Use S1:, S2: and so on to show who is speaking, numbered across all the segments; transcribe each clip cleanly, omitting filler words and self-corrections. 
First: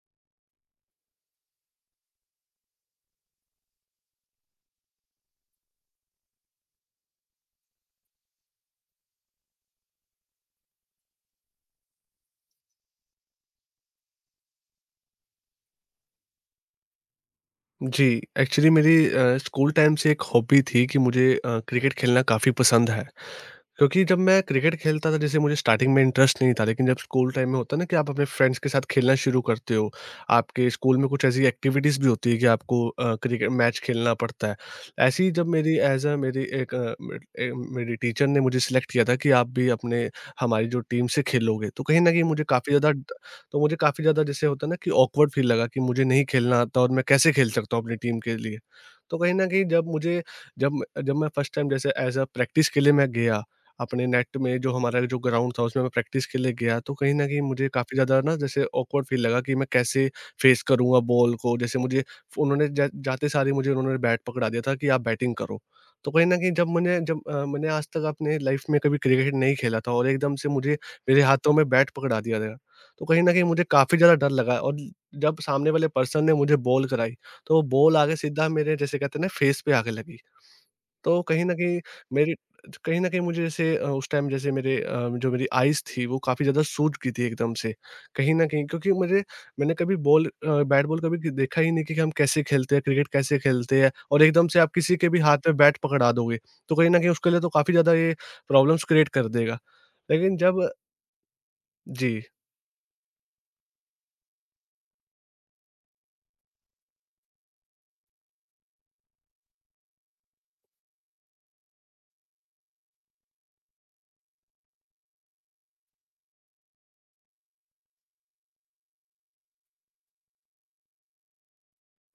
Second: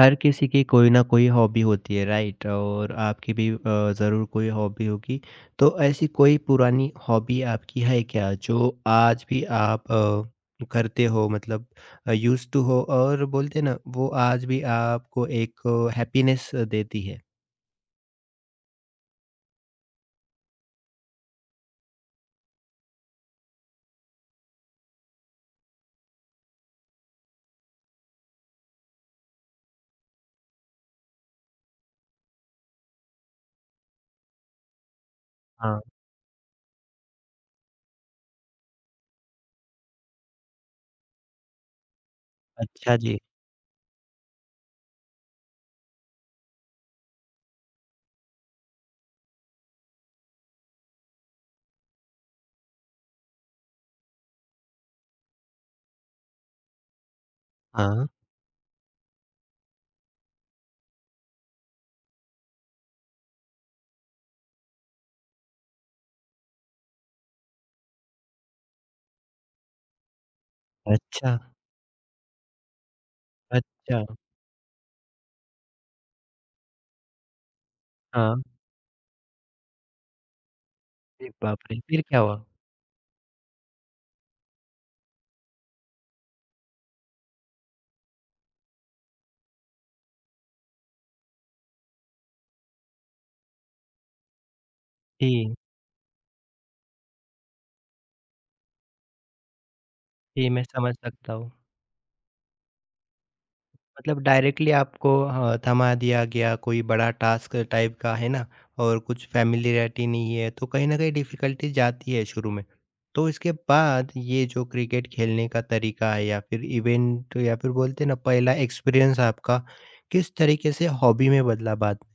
S1: हर किसी की कोई ना कोई हॉबी होती है राइट और आपकी भी ज़रूर कोई हॉबी होगी। तो ऐसी कोई पुरानी हॉबी आपकी है क्या जो आज भी आप करते हो मतलब यूज़्ड टू हो और बोलते हैं ना वो आज भी आपको एक हैप्पीनेस देती है?
S2: जी, एक्चुअली मेरी स्कूल टाइम से एक हॉबी थी कि मुझे क्रिकेट खेलना काफ़ी पसंद है। क्योंकि जब मैं क्रिकेट खेलता था, जैसे मुझे स्टार्टिंग में इंटरेस्ट नहीं था, लेकिन जब स्कूल टाइम में होता है ना कि आप अपने फ्रेंड्स के साथ खेलना शुरू करते हो, आपके स्कूल में कुछ ऐसी एक्टिविटीज़ भी होती है कि आपको क्रिकेट मैच खेलना पड़ता है। ऐसे ही जब मेरी
S1: हाँ,
S2: एज़ अ मेरी एक अ, मेड ए, मेरी टीचर ने मुझे सिलेक्ट किया था कि आप भी अपने हमारी जो टीम से खेलोगे, तो कहीं न कहीं मुझे काफ़ी ज़्यादा
S1: अच्छा जी।
S2: तो मुझे काफ़ी ज़्यादा जैसे होता है ना कि ऑकवर्ड फ़ील लगा कि मुझे नहीं खेलना आता और मैं कैसे खेल सकता हूँ अपनी टीम के लिए। तो कहीं न कहीं जब मुझे जब म जब मैं फर्स्ट टाइम जैसे एज़ अ प्रैक्टिस के लिए मैं गया, अपने नेट में जो हमारा जो ग्राउंड था उसमें मैं प्रैक्टिस के लिए गया, तो कहीं न कहीं मुझे काफ़ी
S1: हाँ,
S2: ज़्यादा ना जैसे ऑकवर्ड फ़ील लगा कि मैं कैसे फ़ेस करूँगा बॉल को। जैसे मुझे फ उन्होंने जा जाते सार ही मुझे उन्होंने बैट पकड़ा दिया था कि आप बैटिंग करो। तो कहीं न कहीं जब मैंने जब अ, मैंने आज तक अपने लाइफ़ में कभी क्रिकेट नहीं खेला था और एकदम से मुझे मेरे
S1: अच्छा,
S2: हाथों में बैट पकड़ा दिया गया। तो कहीं न कहीं मुझे काफ़ी
S1: अच्छा,
S2: ज़्यादा डर लगा और जब सामने वाले पर्सन ने मुझे बॉल कराई, तो वो बॉल आके
S1: हाँ।
S2: सीधा मेरे, जैसे कहते हैं ना, फेस पे आके लगी। तो
S1: अरे
S2: कहीं न
S1: बाप रे!
S2: कहीं
S1: फिर क्या
S2: मेरी
S1: हुआ?
S2: कहीं न कहीं मुझे जैसे उस टाइम जैसे मेरे जो मेरी आइज़ थी वो काफ़ी ज़्यादा सूज गई थी एकदम से। कहीं न कहीं क्योंकि मुझे मैंने कभी बॉल बैट बॉल कभी देखा ही नहीं कि हम कैसे खेलते हैं, क्रिकेट कैसे खेलते हैं, और एकदम से आप किसी के भी हाथ
S1: जी,
S2: में बैट पकड़ा दोगे, तो कहीं न कहीं उसके लिए तो काफ़ी ज़्यादा ये प्रॉब्लम्स क्रिएट कर देगा। लेकिन
S1: जी मैं
S2: जब
S1: समझ सकता हूँ।
S2: जी।
S1: मतलब डायरेक्टली आपको हाँ, थमा दिया गया कोई बड़ा टास्क टाइप का है ना और कुछ फैमिलियरिटी नहीं है तो कहीं ना कहीं डिफिकल्टी जाती है शुरू में तो इसके बाद ये जो क्रिकेट खेलने का तरीका है या फिर इवेंट या फिर बोलते हैं ना पहला एक्सपीरियंस आपका किस तरीके से हॉबी में बदला बाद में?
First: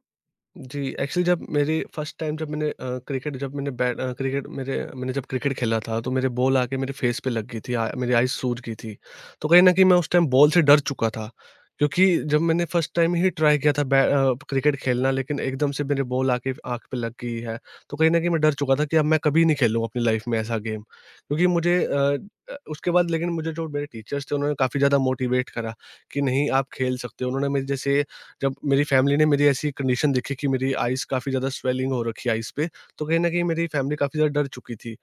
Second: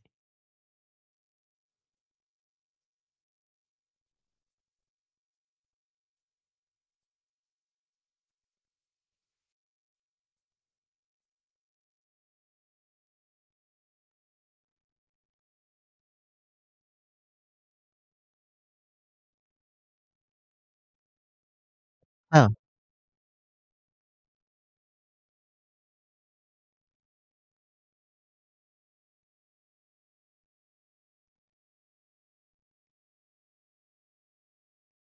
S2: जी, एक्चुअली जब मेरी फर्स्ट टाइम जब मैंने अ, क्रिकेट जब मैंने बैट अ, क्रिकेट मेरे मैंने जब क्रिकेट खेला था, तो मेरे बॉल आके मेरे फेस पे लग गई थी, मेरी आईज़ सूज गई थी। तो कहीं न कहीं मैं उस टाइम बॉल से डर चुका था, क्योंकि जब मैंने फर्स्ट टाइम ही ट्राई किया था क्रिकेट खेलना, लेकिन एकदम से मेरे बॉल आके आँख पे लग गई है। तो कहीं न कहीं मैं डर चुका था कि अब मैं कभी नहीं खेलूँगा अपनी लाइफ़ में ऐसा गेम। क्योंकि मुझे अ,
S1: हाँ
S2: अ, उसके बाद लेकिन मुझे, जो मेरे टीचर्स थे, उन्होंने काफ़ी ज़्यादा मोटिवेट करा कि नहीं, आप खेल सकते हो। उन्होंने मेरे जैसे जब मेरी फैमिली ने मेरी ऐसी कंडीशन देखी कि मेरी आइज़ काफ़ी ज़्यादा स्वेलिंग हो रखी है आइज़ पे, तो कहीं न कहीं मेरी फैमिली काफ़ी ज़्यादा डर चुकी थी।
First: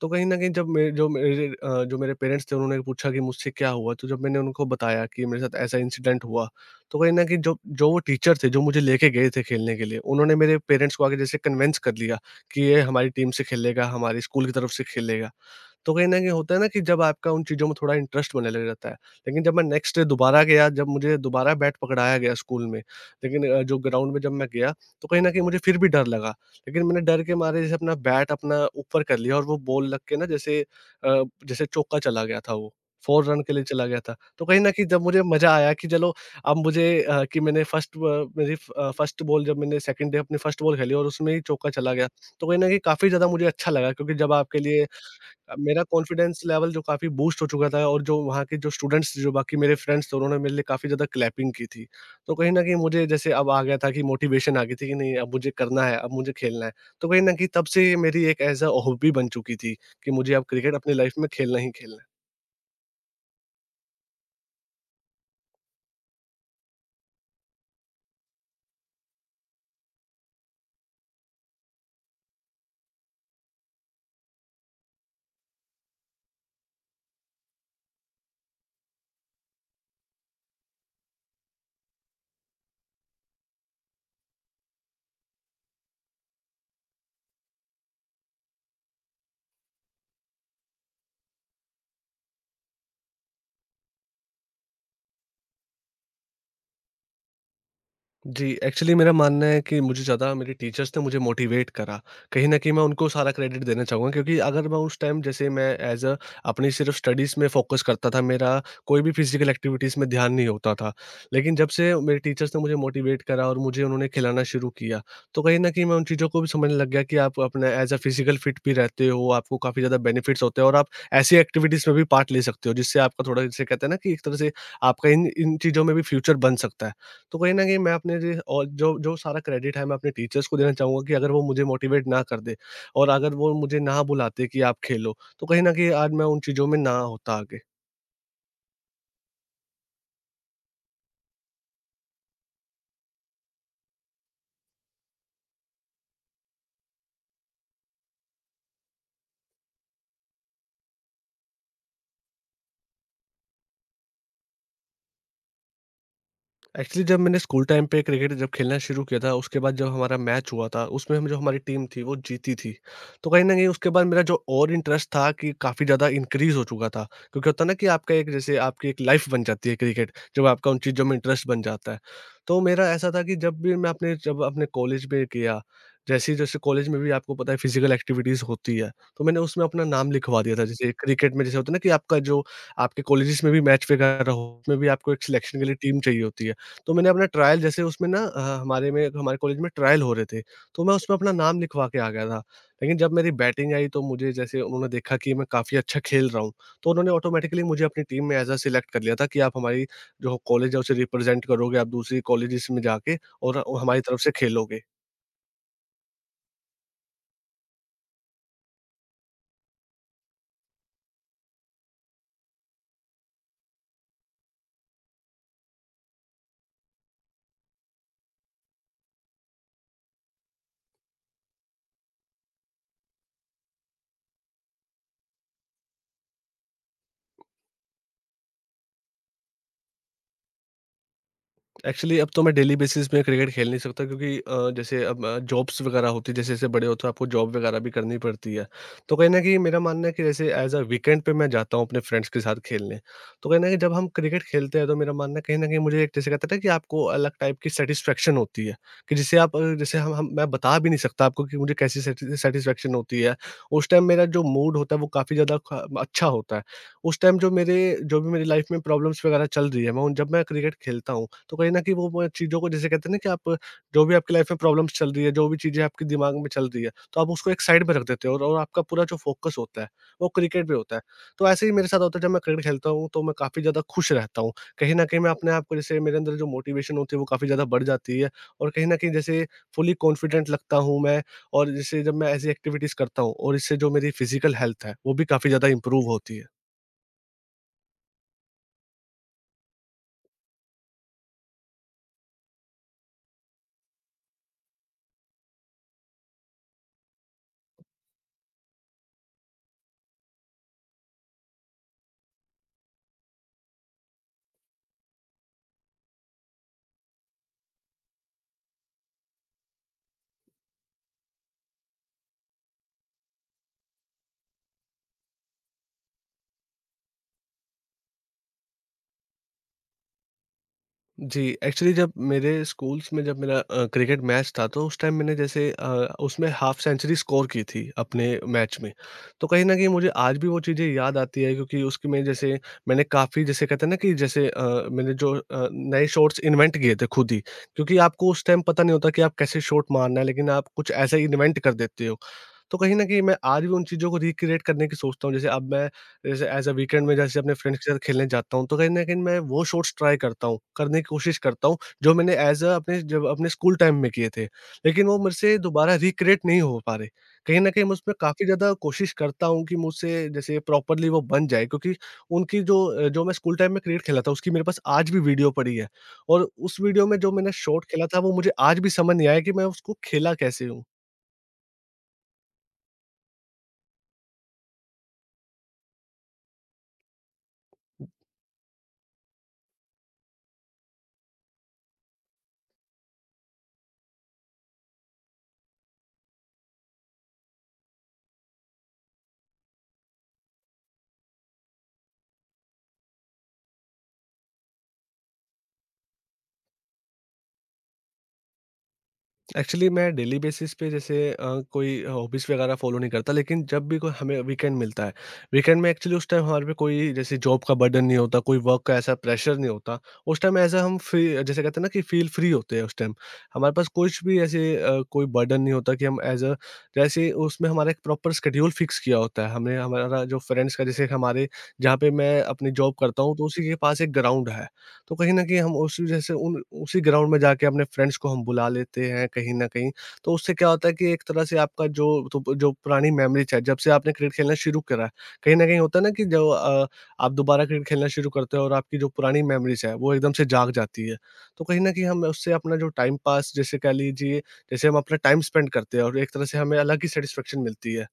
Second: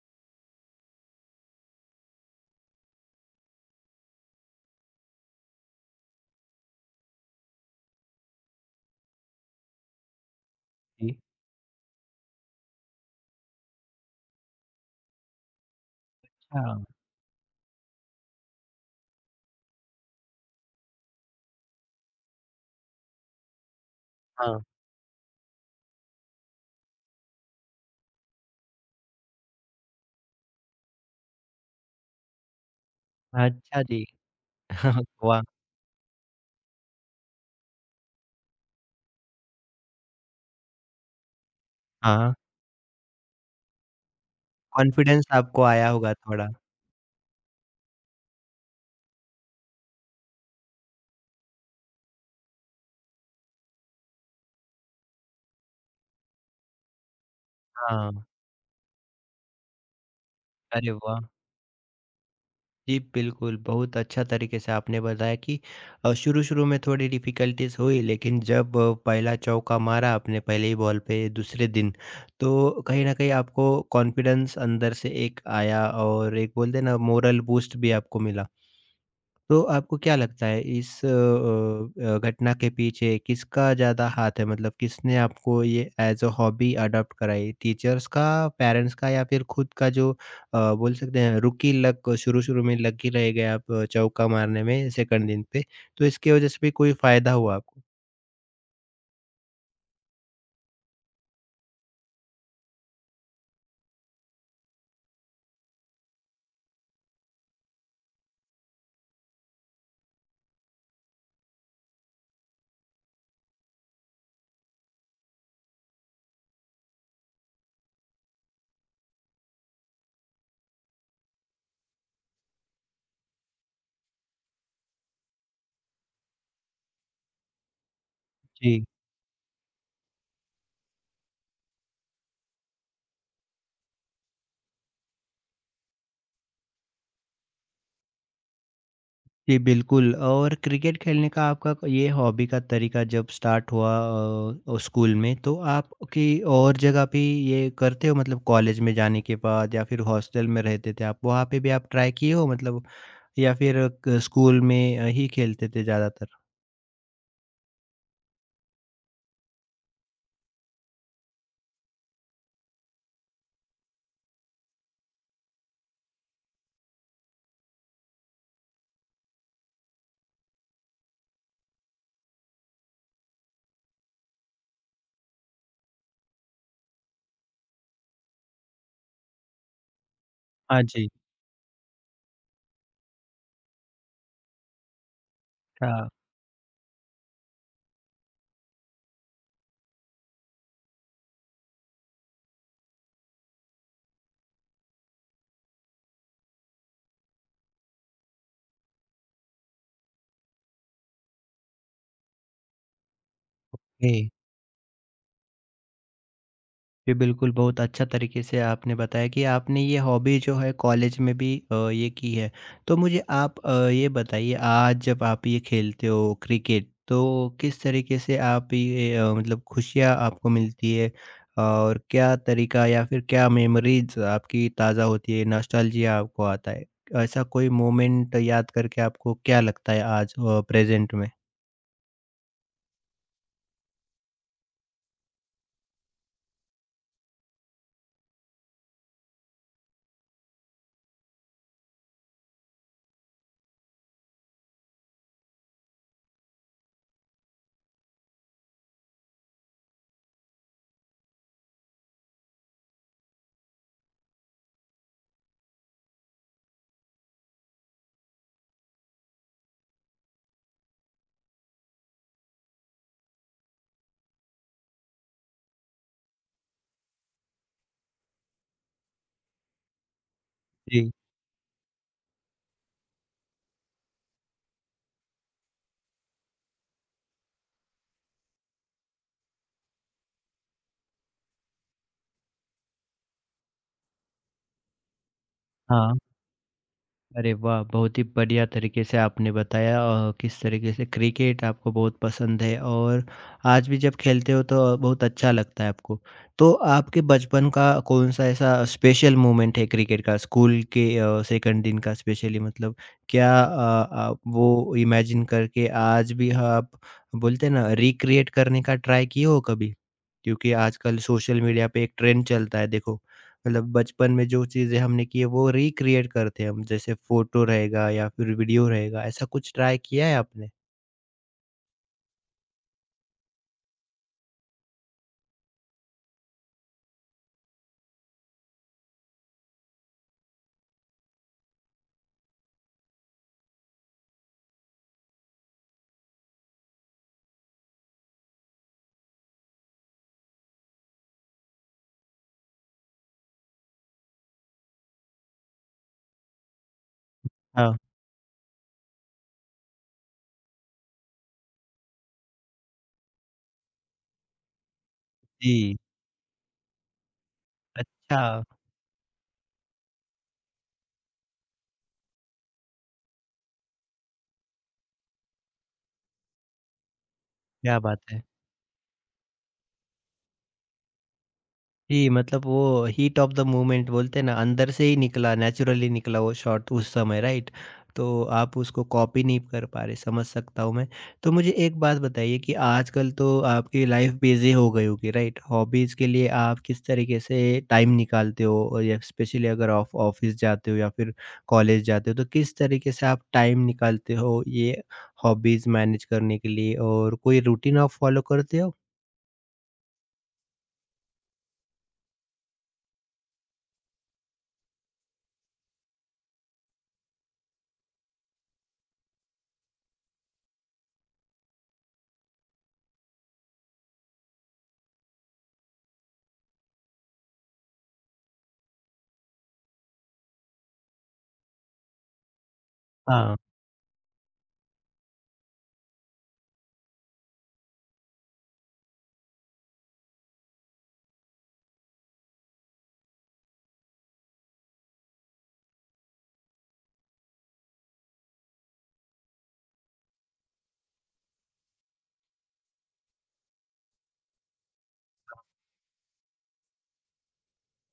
S2: तो कहीं न कहीं जब मेरे जो मेरे अ, जो मेरे पेरेंट्स थे, उन्होंने पूछा कि मुझसे क्या हुआ? तो जब मैंने उनको बताया कि मेरे साथ ऐसा इंसिडेंट हुआ, तो कहीं न कहीं जो जो वो टीचर थे, जो मुझे लेके गए थे खेलने के लिए, उन्होंने मेरे पेरेंट्स को आके
S1: जी।
S2: जैसे कन्विंस कर लिया कि ये हमारी टीम से खेलेगा, हमारी स्कूल की तरफ से खेलेगा। तो कहीं न कहीं होता है ना कि
S1: हाँ,
S2: जब आपका उन चीज़ों में थोड़ा इंटरेस्ट बनने लग जाता है। लेकिन जब मैं नेक्स्ट डे दोबारा गया, जब मुझे दोबारा बैट पकड़ाया गया स्कूल में, लेकिन जो ग्राउंड में जब मैं
S1: हाँ।
S2: गया, तो कहीं न कहीं मुझे फिर भी डर लगा। लेकिन मैंने डर के मारे जैसे अपना बैट अपना ऊपर कर लिया और वो बॉल लग के ना जैसे, जैसे चौका चला गया था वो, 4 रन के लिए
S1: अच्छा
S2: चला गया
S1: जी।
S2: था। तो कहीं न कहीं जब मुझे
S1: वाह।
S2: मज़ा आया कि चलो, अब मुझे अ, कि मैंने फर्स्ट ब मेरी अ, फर्स्ट बॉल जब मैंने सेकंड डे अपनी फर्स्ट बॉल खेली और उसमें ही चौका चला गया।
S1: हाँ, हाँ।
S2: तो कहीं न कहीं काफ़ी ज़्यादा मुझे अच्छा लगा। क्योंकि जब आपके लिए
S1: कॉन्फिडेंस
S2: अ,
S1: आपको
S2: मेरा
S1: आया होगा
S2: कॉन्फिडेंस
S1: थोड़ा।
S2: लेवल जो काफ़ी बूस्ट हो चुका था, और जो वहाँ के जो स्टूडेंट्स जो बाकी मेरे फ्रेंड्स थे, उन्होंने मेरे लिए काफ़ी ज़्यादा क्लैपिंग की थी। तो कहीं न कहीं मुझे जैसे अब आ गया था कि मोटिवेशन आ गई थी कि नहीं, अब मुझे करना है, अब मुझे खेलना है। तो कहीं न कहीं तब से ये
S1: हाँ।
S2: मेरी एक ऐज़ अ हॉबी बन चुकी थी कि मुझे अब क्रिकेट
S1: अरे
S2: अपनी लाइफ़
S1: वाह।
S2: में खेलना ही खेलना है।
S1: जी, बिल्कुल, बहुत अच्छा तरीके से आपने बताया कि शुरू-शुरू में थोड़ी डिफ़िकल्टीज़ हुई, लेकिन जब पहला चौका मारा आपने पहले ही बॉल पे दूसरे दिन, तो कहीं न कहीं आपको कॉन्फिडेंस अंदर से एक आया और एक बोलते हैं ना मोरल बूस्ट भी आपको मिला। तो आपको क्या लगता है इस घटना के पीछे किसका ज़्यादा हाथ है? मतलब किसने आपको ये एज़ अ हॉबी अडॉप्ट कराई? टीचर्स का, पेरेंट्स का या फिर खुद का जो बोल सकते हैं रुकी लत शुरू-शुरू में लगी रह गए आप चौका मारने में सेकंड दिन पे, तो इसकी वज़ह से भी कोई फ़ायदा हुआ आपको?
S2: जी, एक्चुअली मेरा मानना है कि मुझे ज़्यादा मेरे टीचर्स ने मुझे मोटिवेट करा। कहीं न कहीं मैं उनको सारा क्रेडिट देना चाहूँगा, क्योंकि अगर मैं उस टाइम जैसे मैं एज़ अ अपनी सिर्फ़ स्टडीज़ में फ़ोकस करता था, मेरा कोई भी फ़िज़िकल एक्टिविटीज़ में ध्यान नहीं होता था। लेकिन जब से मेरे टीचर्स ने मुझे मोटिवेट करा और मुझे उन्होंने खिलाना शुरू किया, तो कहीं न कहीं मैं उन चीज़ों को भी समझने लग गया कि आप अपना एज़ अ फ़िज़िकल फिट भी रहते हो, आपको काफ़ी ज़्यादा बेनिफिट्स होते हैं, और आप ऐसी एक्टिविटीज़ में भी पार्ट ले सकते हो, जिससे आपका थोड़ा, जैसे कहते हैं ना कि एक तरह से, आपका इन इन चीज़ों में भी फ्यूचर बन सकता है। तो कहीं न कहीं मैं अपने लिए, और
S1: जी।
S2: जो जो सारा क्रेडिट है, मैं अपने टीचर्स को देना चाहूँगा कि अगर वो मुझे मोटिवेट ना कर दे और अगर वो मुझे ना बुलाते कि आप खेलो, तो कहीं न कहीं आज मैं उन चीज़ों में ना होता आगे।
S1: जी, बिल्कुल और क्रिकेट खेलने का आपका क ये हॉबी का तरीका जब स्टार्ट हुआ स्कूल में तो आप की और जगह पे ये करते हो मतलब कॉलेज में जाने के बाद या फिर हॉस्टल में रहते थे आप, वहाँ पे भी आप ट्राई किए हो मतलब या फिर क स्कूल में ही खेलते थे ज़्यादातर?
S2: एक्चुअली जब मैंने स्कूल टाइम पे क्रिकेट जब खेलना शुरू किया था, उसके बाद जब हमारा मैच हुआ था, उसमें हम जो हमारी टीम थी वो जीती थी। तो कहीं न कहीं उसके बाद मेरा जो और इंटरेस्ट था, कि काफ़ी ज़्यादा इंक्रीज़ हो चुका था। क्योंकि होता है ना कि आपका एक जैसे आपकी एक लाइफ़ बन जाती है क्रिकेट, जब आपका उन चीज़ों में इंटरेस्ट बन जाता है। तो मेरा ऐसा था कि जब भी मैं अपने जब अपने कॉलेज में किया, जैसे कॉलेज में भी आपको पता है फिज़िकल एक्टिविटीज़ होती है, तो मैंने उसमें अपना नाम लिखवा दिया था।
S1: हाँ
S2: जैसे
S1: जी।
S2: क्रिकेट में जैसे होता है ना कि आपका जो आपके कॉलेजेस में भी मैच वगैरह हो, उसमें भी आपको एक सिलेक्शन के लिए टीम
S1: अच्छा,
S2: चाहिए होती है। तो मैंने अपना ट्रायल, जैसे उसमें ना अ, हमारे में हमारे कॉलेज में ट्रायल हो रहे थे, तो मैं उसमें अपना नाम लिखवा के आ गया था। लेकिन जब मेरी बैटिंग आई, तो मुझे जैसे उन्होंने देखा कि मैं काफ़ी अच्छा खेल रहा हूँ, तो उन्होंने ऑटोमैटिकली मुझे अपनी टीम में एज़ अ सेलेक्ट कर लिया था कि आप हमारी जो कॉलेज है उसे रिप्रेज़ेंट करोगे, आप दूसरी कॉलेजेस में जाके और हमारी
S1: ओके।
S2: तरफ से खेलोगे।
S1: जी, बिल्कुल, बहुत अच्छा तरीके से आपने बताया कि आपने ये हॉबी जो है कॉलेज में भी ये की है। तो मुझे आप ये बताइए आज जब आप ये खेलते हो क्रिकेट तो किस तरीके से आप ये मतलब खुशियाँ आपको मिलती है? और क्या तरीका या फिर क्या मेमोरीज़ आपकी ताज़ा होती है, नॉस्टैल्जिया आपको आता है? ऐसा कोई मोमेंट याद करके आपको क्या लगता है आज प्रेज़ेंट में?
S2: एक्चुअली अब तो मैं डेली बेसिस में क्रिकेट खेल नहीं सकता, क्योंकि जैसे अब जॉब्स वगैरह होती है, जैसे जैसे बड़े होते हो आपको जॉब वगैरह भी करनी पड़ती है। तो कहीं ना कहीं मेरा मानना है कि जैसे एज अ वीकेंड पे मैं जाता हूँ अपने फ्रेंड्स के साथ खेलने। तो कहीं ना कहीं जब हम क्रिकेट खेलते हैं, तो मेरा मानना है, कहीं ना कहीं मुझे एक, जैसे कहते हैं ना कि आपको अलग टाइप की सेटिस्फेक्शन होती है, कि जिसे आप जैसे हम मैं बता भी नहीं सकता आपको कि मुझे कैसी सेटिस्फेक्शन होती है। उस टाइम मेरा जो मूड होता है वो काफ़ी ज़्यादा अच्छा होता है। उस टाइम जो भी मेरी लाइफ में प्रॉब्लम्स वगैरह चल रही है, मैं उन जब मैं क्रिकेट खेलता हूँ, तो कहीं न कहीं वो चीज़ों को, जैसे कहते हैं ना कि, आप जो भी आपकी लाइफ़ में प्रॉब्लम्स चल रही है, जो भी चीज़ें आपके दिमाग में चल रही है, तो आप उसको एक साइड पे रख देते हो, और आपका पूरा जो फ़ोकस होता है, वो क्रिकेट पे होता है।
S1: जी,
S2: तो ऐसे ही मेरे साथ होता है, जब मैं क्रिकेट खेलता हूँ, तो मैं काफ़ी ज़्यादा खुश रहता हूँ। कहीं न कहीं मैं अपने आप को जैसे, मेरे अंदर जो मोटिवेशन होती है वो काफ़ी ज़्यादा बढ़ जाती है, और कहीं न कहीं जैसे फुली कॉन्फिडेंट लगता हूँ मैं। और जैसे जब मैं ऐसी एक्टिविटीज़ करता हूँ, और इससे जो मेरी फ़िज़िकल हेल्थ है, वो भी काफ़ी ज़्यादा इम्प्रूव
S1: हाँ।
S2: होती है।
S1: अरे वाह! बहुत ही बढ़िया तरीके से आपने बताया किस तरीके से क्रिकेट आपको बहुत पसंद है और आज भी जब खेलते हो तो बहुत अच्छा लगता है आपको। तो आपके बचपन का कौन-सा ऐसा स्पेशल मोमेंट है क्रिकेट का स्कूल के सेकंड दिन का स्पेशली मतलब क्या आप वो इमेजिन करके आज भी आप बोलते हैं ना रिक्रिएट करने का ट्राई किए हो कभी? क्योंकि आजकल सोशल मीडिया पे एक ट्रेंड चलता है देखो। मतलब बचपन में जो चीज़ें हमने की है वो रिक्रिएट करते हैं हम, जैसे फ़ोटो रहेगा या फिर वीडियो रहेगा, ऐसा कुछ ट्राई किया है आपने?
S2: जी, एक्चुअली जब मेरे स्कूल्स में जब मेरा अ, क्रिकेट मैच था, तो उस टाइम मैंने जैसे, उसमें हाफ सेंचुरी स्कोर की थी अपने मैच में। तो कहीं न कहीं मुझे आज भी वो चीज़ें याद आती है, क्योंकि उसकी मैं जैसे, मैंने काफ़ी, जैसे कहते हैं ना कि जैसे, मैंने जो नए शॉट्स इन्वेंट किए थे खुद ही। क्योंकि आपको उस टाइम पता नहीं होता कि आप कैसे शॉट मारना है, लेकिन आप कुछ ऐसा इन्वेंट कर देते हो। तो कहीं न कहीं मैं आज भी उन चीज़ों को रिक्रिएट करने की सोचता हूँ। जैसे अब मैं जैसे एज़ अ वीकेंड में जैसे अपने फ्रेंड्स के
S1: हाँ,
S2: साथ खेलने जाता हूँ, तो कहीं न कहीं मैं वो शॉट्स ट्राई करता हूँ, करने की कोशिश करता हूँ, जो मैंने एज़ अ अपने जब अपने स्कूल टाइम में किए थे। लेकिन वो मुझसे दोबारा
S1: जी।
S2: रिक्रिएट नहीं हो पा रहे। कहीं न कहीं मैं उसमें
S1: अच्छा,
S2: काफ़ी ज़्यादा कोशिश करता हूँ कि मुझसे जैसे प्रॉपरली वो बन जाए, क्योंकि उनकी जो जो मैं स्कूल टाइम में क्रिकेट खेला था, उसकी मेरे पास आज भी वीडियो पड़ी है। और उस वीडियो में जो मैंने शॉट
S1: क्या
S2: खेला था,
S1: बात
S2: वो
S1: है!
S2: मुझे आज भी समझ नहीं आया कि मैं उसको खेला कैसे हूँ?
S1: जी, मतलब वो हीट ऑफ द मोमेंट बोलते हैं ना, अंदर से ही निकला, नेचुरली निकला वो शॉट उस समय राइट? तो आप उसको कॉपी नहीं कर पा रहे, समझ सकता हूँ मैं। तो मुझे एक बात बताइए कि आजकल तो आपकी लाइफ़ बिज़ी हो गई होगी राइट? हॉबीज़ के लिए आप किस तरीके से टाइम निकालते हो? और या स्पेशली अगर आप ऑफ़िस जाते हो या फिर कॉलेज जाते हो, तो किस तरीके से आप टाइम निकालते हो ये हॉबीज़ मैनेज करने के लिए और कोई रूटीन आप फ़ॉलो करते हो?
S2: एक्चुअली मैं डेली बेसिस पे जैसे कोई हॉबीज़ वगैरह फ़ॉलो नहीं करता, लेकिन जब भी कोई हमें वीकेंड मिलता है, वीकेंड में एक्चुअली उस टाइम हमारे पे कोई जैसे जॉब का बर्डन नहीं होता, कोई वर्क का ऐसा प्रेशर नहीं होता। उस टाइम ऐसा हम फ्री, जैसे कहते हैं ना कि फ़ील फ्री होते हैं उस टाइम। हमारे पास कुछ भी ऐसे कोई बर्डन नहीं होता कि हम एज़ अ जैसे उसमें हमारा एक प्रॉपर शेड्यूल फ़िक्स किया होता है। हमने हमारा जो फ्रेंड्स का जैसे हमारे जहाँ पे मैं अपनी जॉब करता हूँ, तो
S1: हाँ।
S2: उसी के पास एक ग्राउंड है। तो कहीं न कहीं हम उसी जैसे उन उसी ग्राउंड में जाके अपने फ्रेंड्स को हम बुला लेते हैं कहीं न कहीं। तो उससे क्या होता है कि एक तरह से आपका जो, तो जो पुरानी मेमोरीज़ है, जब से आपने क्रिकेट खेलना शुरू करा है, कहीं न कहीं होता है ना कि जो आप दोबारा क्रिकेट खेलना शुरू करते हो और आपकी जो पुरानी मेमोरीज़ है, वो एकदम से जाग जाती है। तो कहीं न कहीं हम उससे अपना जो टाइम पास जैसे कह लीजिए, जैसे हम अपना टाइम स्पेंड करते हैं और एक तरह से हमें अलग ही सैटिस्फैक्शन मिलती है।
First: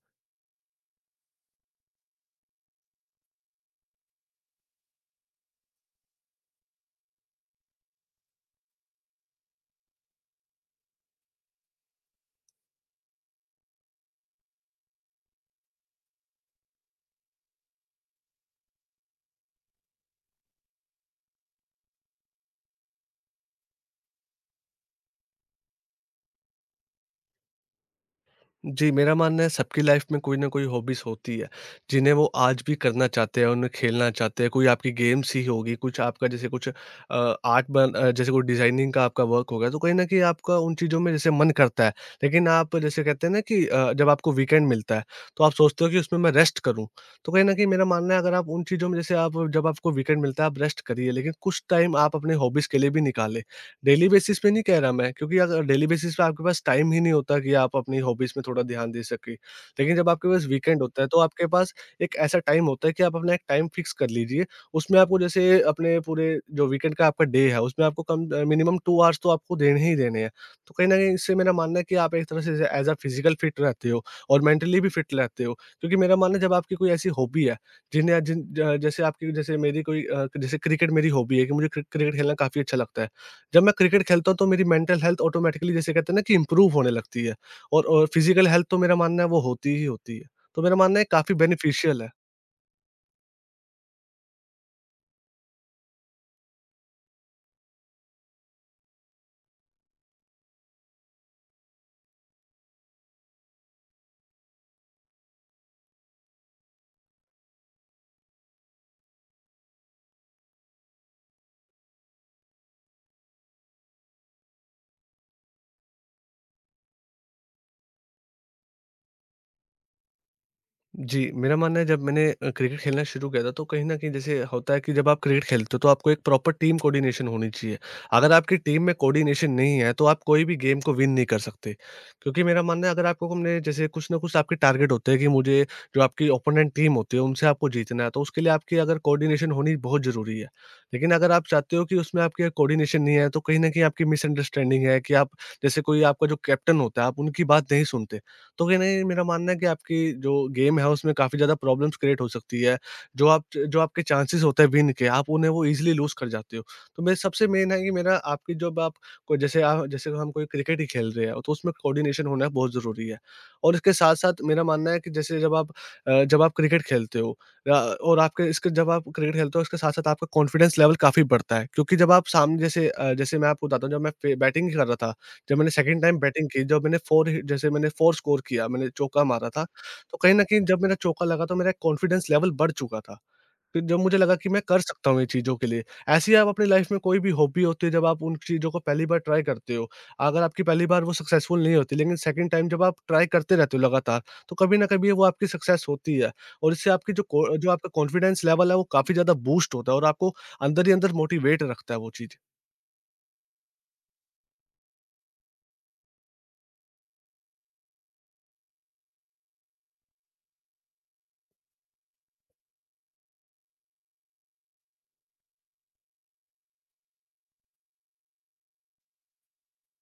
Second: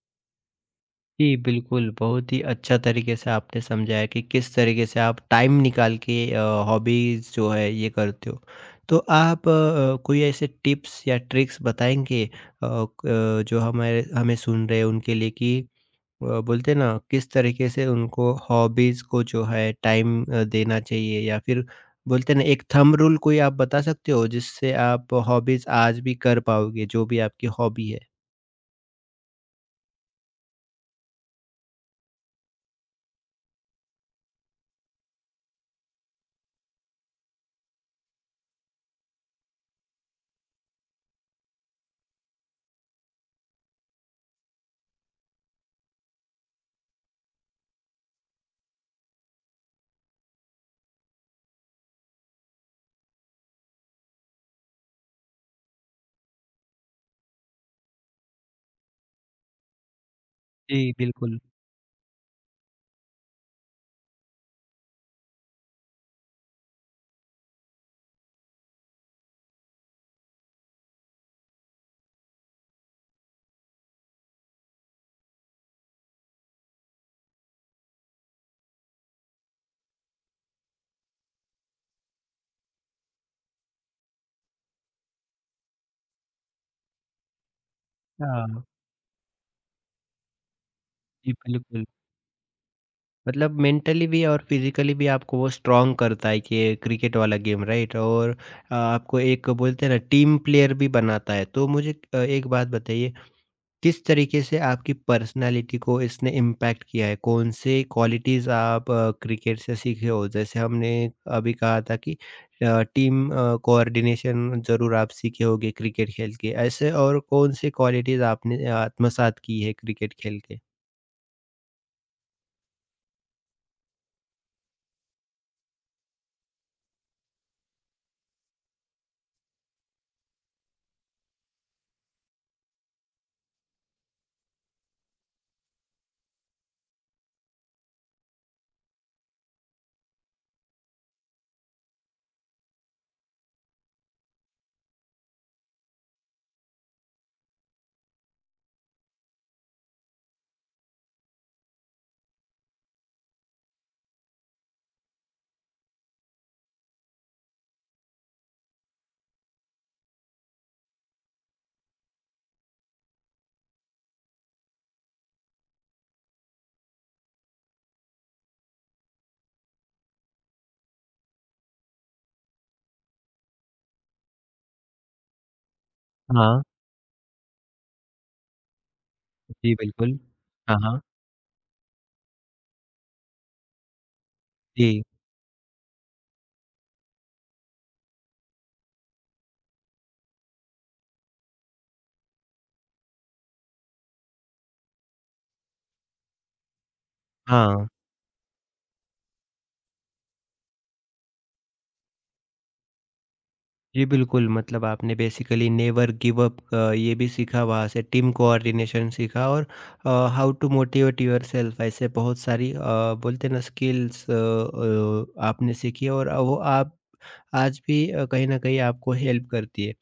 S1: जी, बिल्कुल, बहुत ही अच्छा तरीके से आपने समझाया कि किस तरीके से आप टाइम निकाल के हॉबीज़ जो है ये करते हो। तो आप कोई ऐसे टिप्स या ट्रिक्स बताएँगे क जो हमारे हमें सुन रहे हैं उनके लिए कि बोलते हैं ना किस तरीके से उनको हॉबीज़ को जो है टाइम देना चाहिए या फिर बोलते हैं ना एक थंब रूल कोई आप बता सकते हो जिससे आप हॉबीज़ आज भी कर पाओगे, जो भी आपकी हॉबी है?
S2: जी, मेरा मानना है सबकी लाइफ में कोई ना कोई हॉबीज़ होती है, जिन्हें वो आज भी करना चाहते हैं, उन्हें खेलना चाहते हैं, कोई आपकी गेम्स ही होगी, कुछ आपका जैसे कुछ आर्ट बन जैसे कोई डिज़ाइनिंग का आपका वर्क होगा, तो कहीं न कहीं आपका उन चीज़ों में जैसे मन करता है। लेकिन आप जैसे कहते हैं ना कि जब आपको वीकेंड मिलता है, तो आप सोचते हो कि उसमें मैं रेस्ट करूँ। तो कहीं न कहीं मेरा मानना है अगर आप उन चीज़ों में जैसे आप जब आपको वीकेंड मिलता है, आप रेस्ट करिए, लेकिन कुछ टाइम आप अपने हॉबीज़ के लिए भी निकालें। डेली बेसिस पे नहीं कह रहा मैं, क्योंकि अगर डेली बेसिस पे आपके पास टाइम ही नहीं होता कि आप अपनी हॉबीज़ में थोड़ा ध्यान दे सकें। लेकिन जब आपके पास वीकेंड
S1: जी,
S2: होता है तो
S1: बिल्कुल।
S2: आपके पास एक ऐसा टाइम होता है कि आप अपना एक टाइम फिक्स कर लीजिए। उसमें आपको जैसे अपने पूरे जो वीकेंड का आपका डे है, उसमें आपको मिनिमम 2 आवर्स तो आपको देने ही देने हैं। तो कहीं न कहीं इससे मेरा मानना है कि आप एक तरह से as as a physical fit रहते हो और मेंटली भी फिट रहते हो। क्योंकि मेरा मानना है जब आपकी कोई ऐसी हॉबी है, जिन्हें जिन ज जैसे आपकी जैसे मेरी कोई जैसे क्रिकेट मेरी हॉबी है कि मुझे क्रिकेट खेलना काफ़ी अच्छा लगता है। जब मैं क्रिकेट खेलता हूँ तो मेरी मेंटल हेल्थ ऑटोमेटिकली जैसे कहते हैं ना कि इम्प्रूव होने लगती है और फिजिकल
S1: हाँ,
S2: हेल्थ तो मेरा मानना है वो होती ही होती है। तो मेरा मानना है
S1: जी,
S2: काफ़ी
S1: बिल्कुल।
S2: बेनिफिशियल है।
S1: मतलब मेंटली भी और फिजिकली भी आपको वो स्ट्रांग करता है कि ये क्रिकेट वाला गेम राइट और आपको एक बोलते हैं ना टीम प्लेयर भी बनाता है तो मुझे एक बात बताइए किस तरीके से आपकी पर्सनालिटी को इसने इम्पैक्ट किया है कौन से क्वालिटीज आप क्रिकेट से सीखे हो जैसे हमने अभी कहा था कि टीम कोऑर्डिनेशन जरूर आप सीखे होगे क्रिकेट खेल के ऐसे और कौन से क्वालिटीज आपने आत्मसात की है क्रिकेट खेल के।
S2: जी, मेरा मानना है जब मैंने क्रिकेट खेलना शुरू किया था, तो कहीं न कहीं जैसे होता है कि जब आप क्रिकेट खेलते हो तो आपको एक प्रॉपर टीम कोऑर्डिनेशन होनी चाहिए। अगर आपकी टीम में कोऑर्डिनेशन नहीं है तो आप कोई भी गेम को विन नहीं कर सकते। क्योंकि मेरा मानना है अगर आपको हमने जैसे कुछ न कुछ आपके टारगेट होते हैं कि मुझे जो आपकी ओपोनेंट टीम होती है उनसे आपको जीतना है, तो उसके लिए आपकी अगर कोऑर्डिनेशन होनी बहुत ज़रूरी है। लेकिन अगर आप चाहते हो कि उसमें आपके कोऑर्डिनेशन नहीं है, तो कहीं न कहीं आपकी मिसअंडरस्टैंडिंग है कि आप जैसे कोई आपका जो कैप्टन होता है आप उनकी बात नहीं सुनते। तो कहीं न कहीं मेरा मानना है कि आपकी जो गेम है उसमें काफ़ी ज़्यादा प्रॉब्लम्स क्रिएट हो सकती है। जो आपके चांसेस होते हैं विन के आप उन्हें वो ईज़िली लूज़ कर जाते हो। तो मैं सबसे मेन है कि मेरा आपकी जब आप को जैसे आप जैसे हम कोई क्रिकेट ही खेल रहे हैं, तो उसमें कोऑर्डिनेशन होना बहुत ज़रूरी है। और इसके साथ-साथ मेरा मानना है कि जैसे जब आप जब आप क्रिकेट खेलते हो और आपके इसके जब आप क्रिकेट खेलते हो, इसके साथ-साथ आपका कॉन्फिडेंस लेवल काफ़ी बढ़ता है। क्योंकि जब आप सामने जैसे जैसे मैं आपको बताता हूँ, जब मैं फे बैटिंग कर रहा था, जब मैंने सेकंड टाइम बैटिंग
S1: हाँ
S2: की, जब मैंने 4 हि जैसे मैंने 4 स्कोर किया, मैंने चौका मारा था,
S1: जी।
S2: तो
S1: बिल्कुल।
S2: कहीं न कहीं
S1: हाँ,
S2: जब मेरा
S1: हाँ
S2: चौका लगा तो मेरा कॉन्फिडेंस लेवल बढ़ चुका था। फिर जब मुझे लगा कि मैं कर
S1: जी।
S2: सकता हूँ ये चीज़ों के लिए। ऐसे ही आप अपनी लाइफ़ में कोई भी हॉबी होती है, जब आप उन चीज़ों को पहली बार ट्राई करते हो, अगर आपकी पहली बार वो सक्सेसफुल नहीं होती, लेकिन सेकंड टाइम जब आप ट्राई करते रहते हो लगातार, तो कभी न कभी वो आपकी सक्सेस होती है और इससे आपकी जो
S1: हाँ,
S2: आपका कॉन्फिडेंस लेवल है, वो काफ़ी ज़्यादा बूस्ट होता है और आपको अंदर ही अंदर मोटिवेट रखता है वो चीज़।
S1: जी बिल्कुल, मतलब आपने बेसिकली नेवर गिव अप ये भी सीखा वहाँ से, टीम कोऑर्डिनेशन सीखा और uh, how to motivate yourself ऐसे बहुत सारी बोलते हैं ना स्किल्स आपने सीखी और वो आप आज भी कहीं न कहीं आपको हेल्प करती है।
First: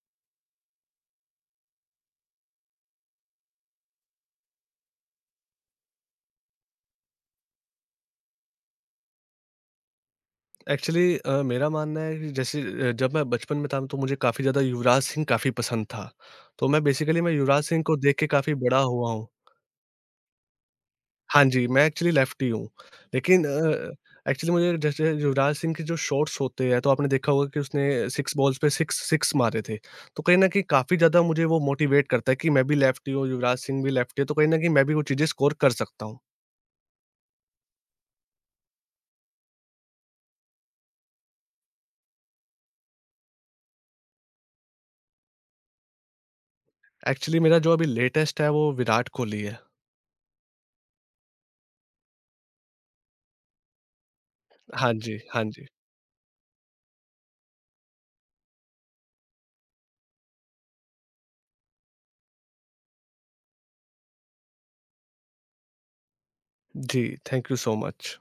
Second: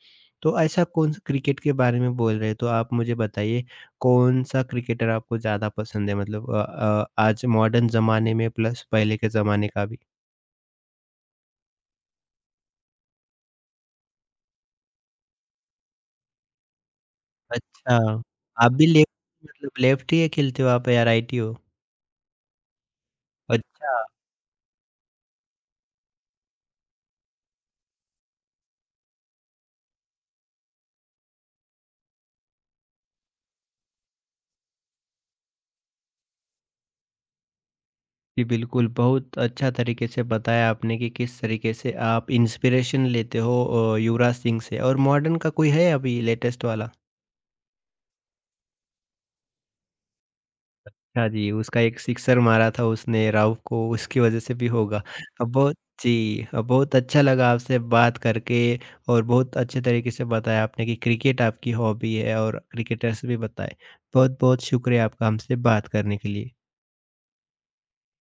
S1: तो ऐसा कौन-सा क्रिकेट के बारे में बोल रहे हैं, तो आप मुझे बताइए कौन-सा क्रिकेटर आपको ज़्यादा पसंद है? मतलब आज मॉडर्न ज़माने में प्लस पहले के ज़माने का भी।
S2: एक्चुअली मेरा मानना है कि जैसे जब मैं बचपन में था तो मुझे काफ़ी ज़्यादा युवराज सिंह काफ़ी पसंद था। तो मैं बेसिकली मैं युवराज सिंह को
S1: अच्छा,
S2: देख के काफ़ी
S1: आप
S2: बड़ा
S1: भी
S2: हुआ हूँ।
S1: लेफ्ट मतलब लेफ्ट ही खेलते हो आप या राइटी
S2: हाँ
S1: हो?
S2: जी, मैं एक्चुअली लेफ्टी हूँ। लेकिन
S1: अच्छा,
S2: एक्चुअली मुझे जैसे युवराज सिंह के जो शॉट्स होते हैं तो आपने देखा होगा कि उसने 6 बॉल्स पे 6 सिक्स मारे थे। तो कहीं न कहीं काफ़ी ज़्यादा मुझे वो मोटिवेट करता है कि मैं भी लेफ्टी हूँ, युवराज सिंह भी लेफ्टी है, तो कहीं न कहीं मैं भी वो चीज़ें स्कोर कर सकता हूँ।
S1: जी बिल्कुल, बहुत अच्छा तरीके से बताया आपने कि किस तरीके से आप इंस्पिरेशन लेते हो युवराज सिंह से और मॉडर्न का कोई है अभी लेटेस्ट वाला?
S2: एक्चुअली मेरा जो अभी लेटेस्ट है वो विराट कोहली है।
S1: अच्छा जी, उसका एक सिक्सर मारा था उसने राव को, उसकी वजह से भी
S2: हाँ
S1: होगा।
S2: जी, हाँ
S1: अ,
S2: जी।
S1: बहुत जी, बहुत अच्छा लगा आपसे बात करके और बहुत अच्छे तरीके से बताया आपने कि क्रिकेट आपकी हॉबी है और क्रिकेटर्स भी बताए। बहुत-बहुत शुक्रिया आपका हमसे बात करने के लिए।
S2: जी, थैंक यू सो मच।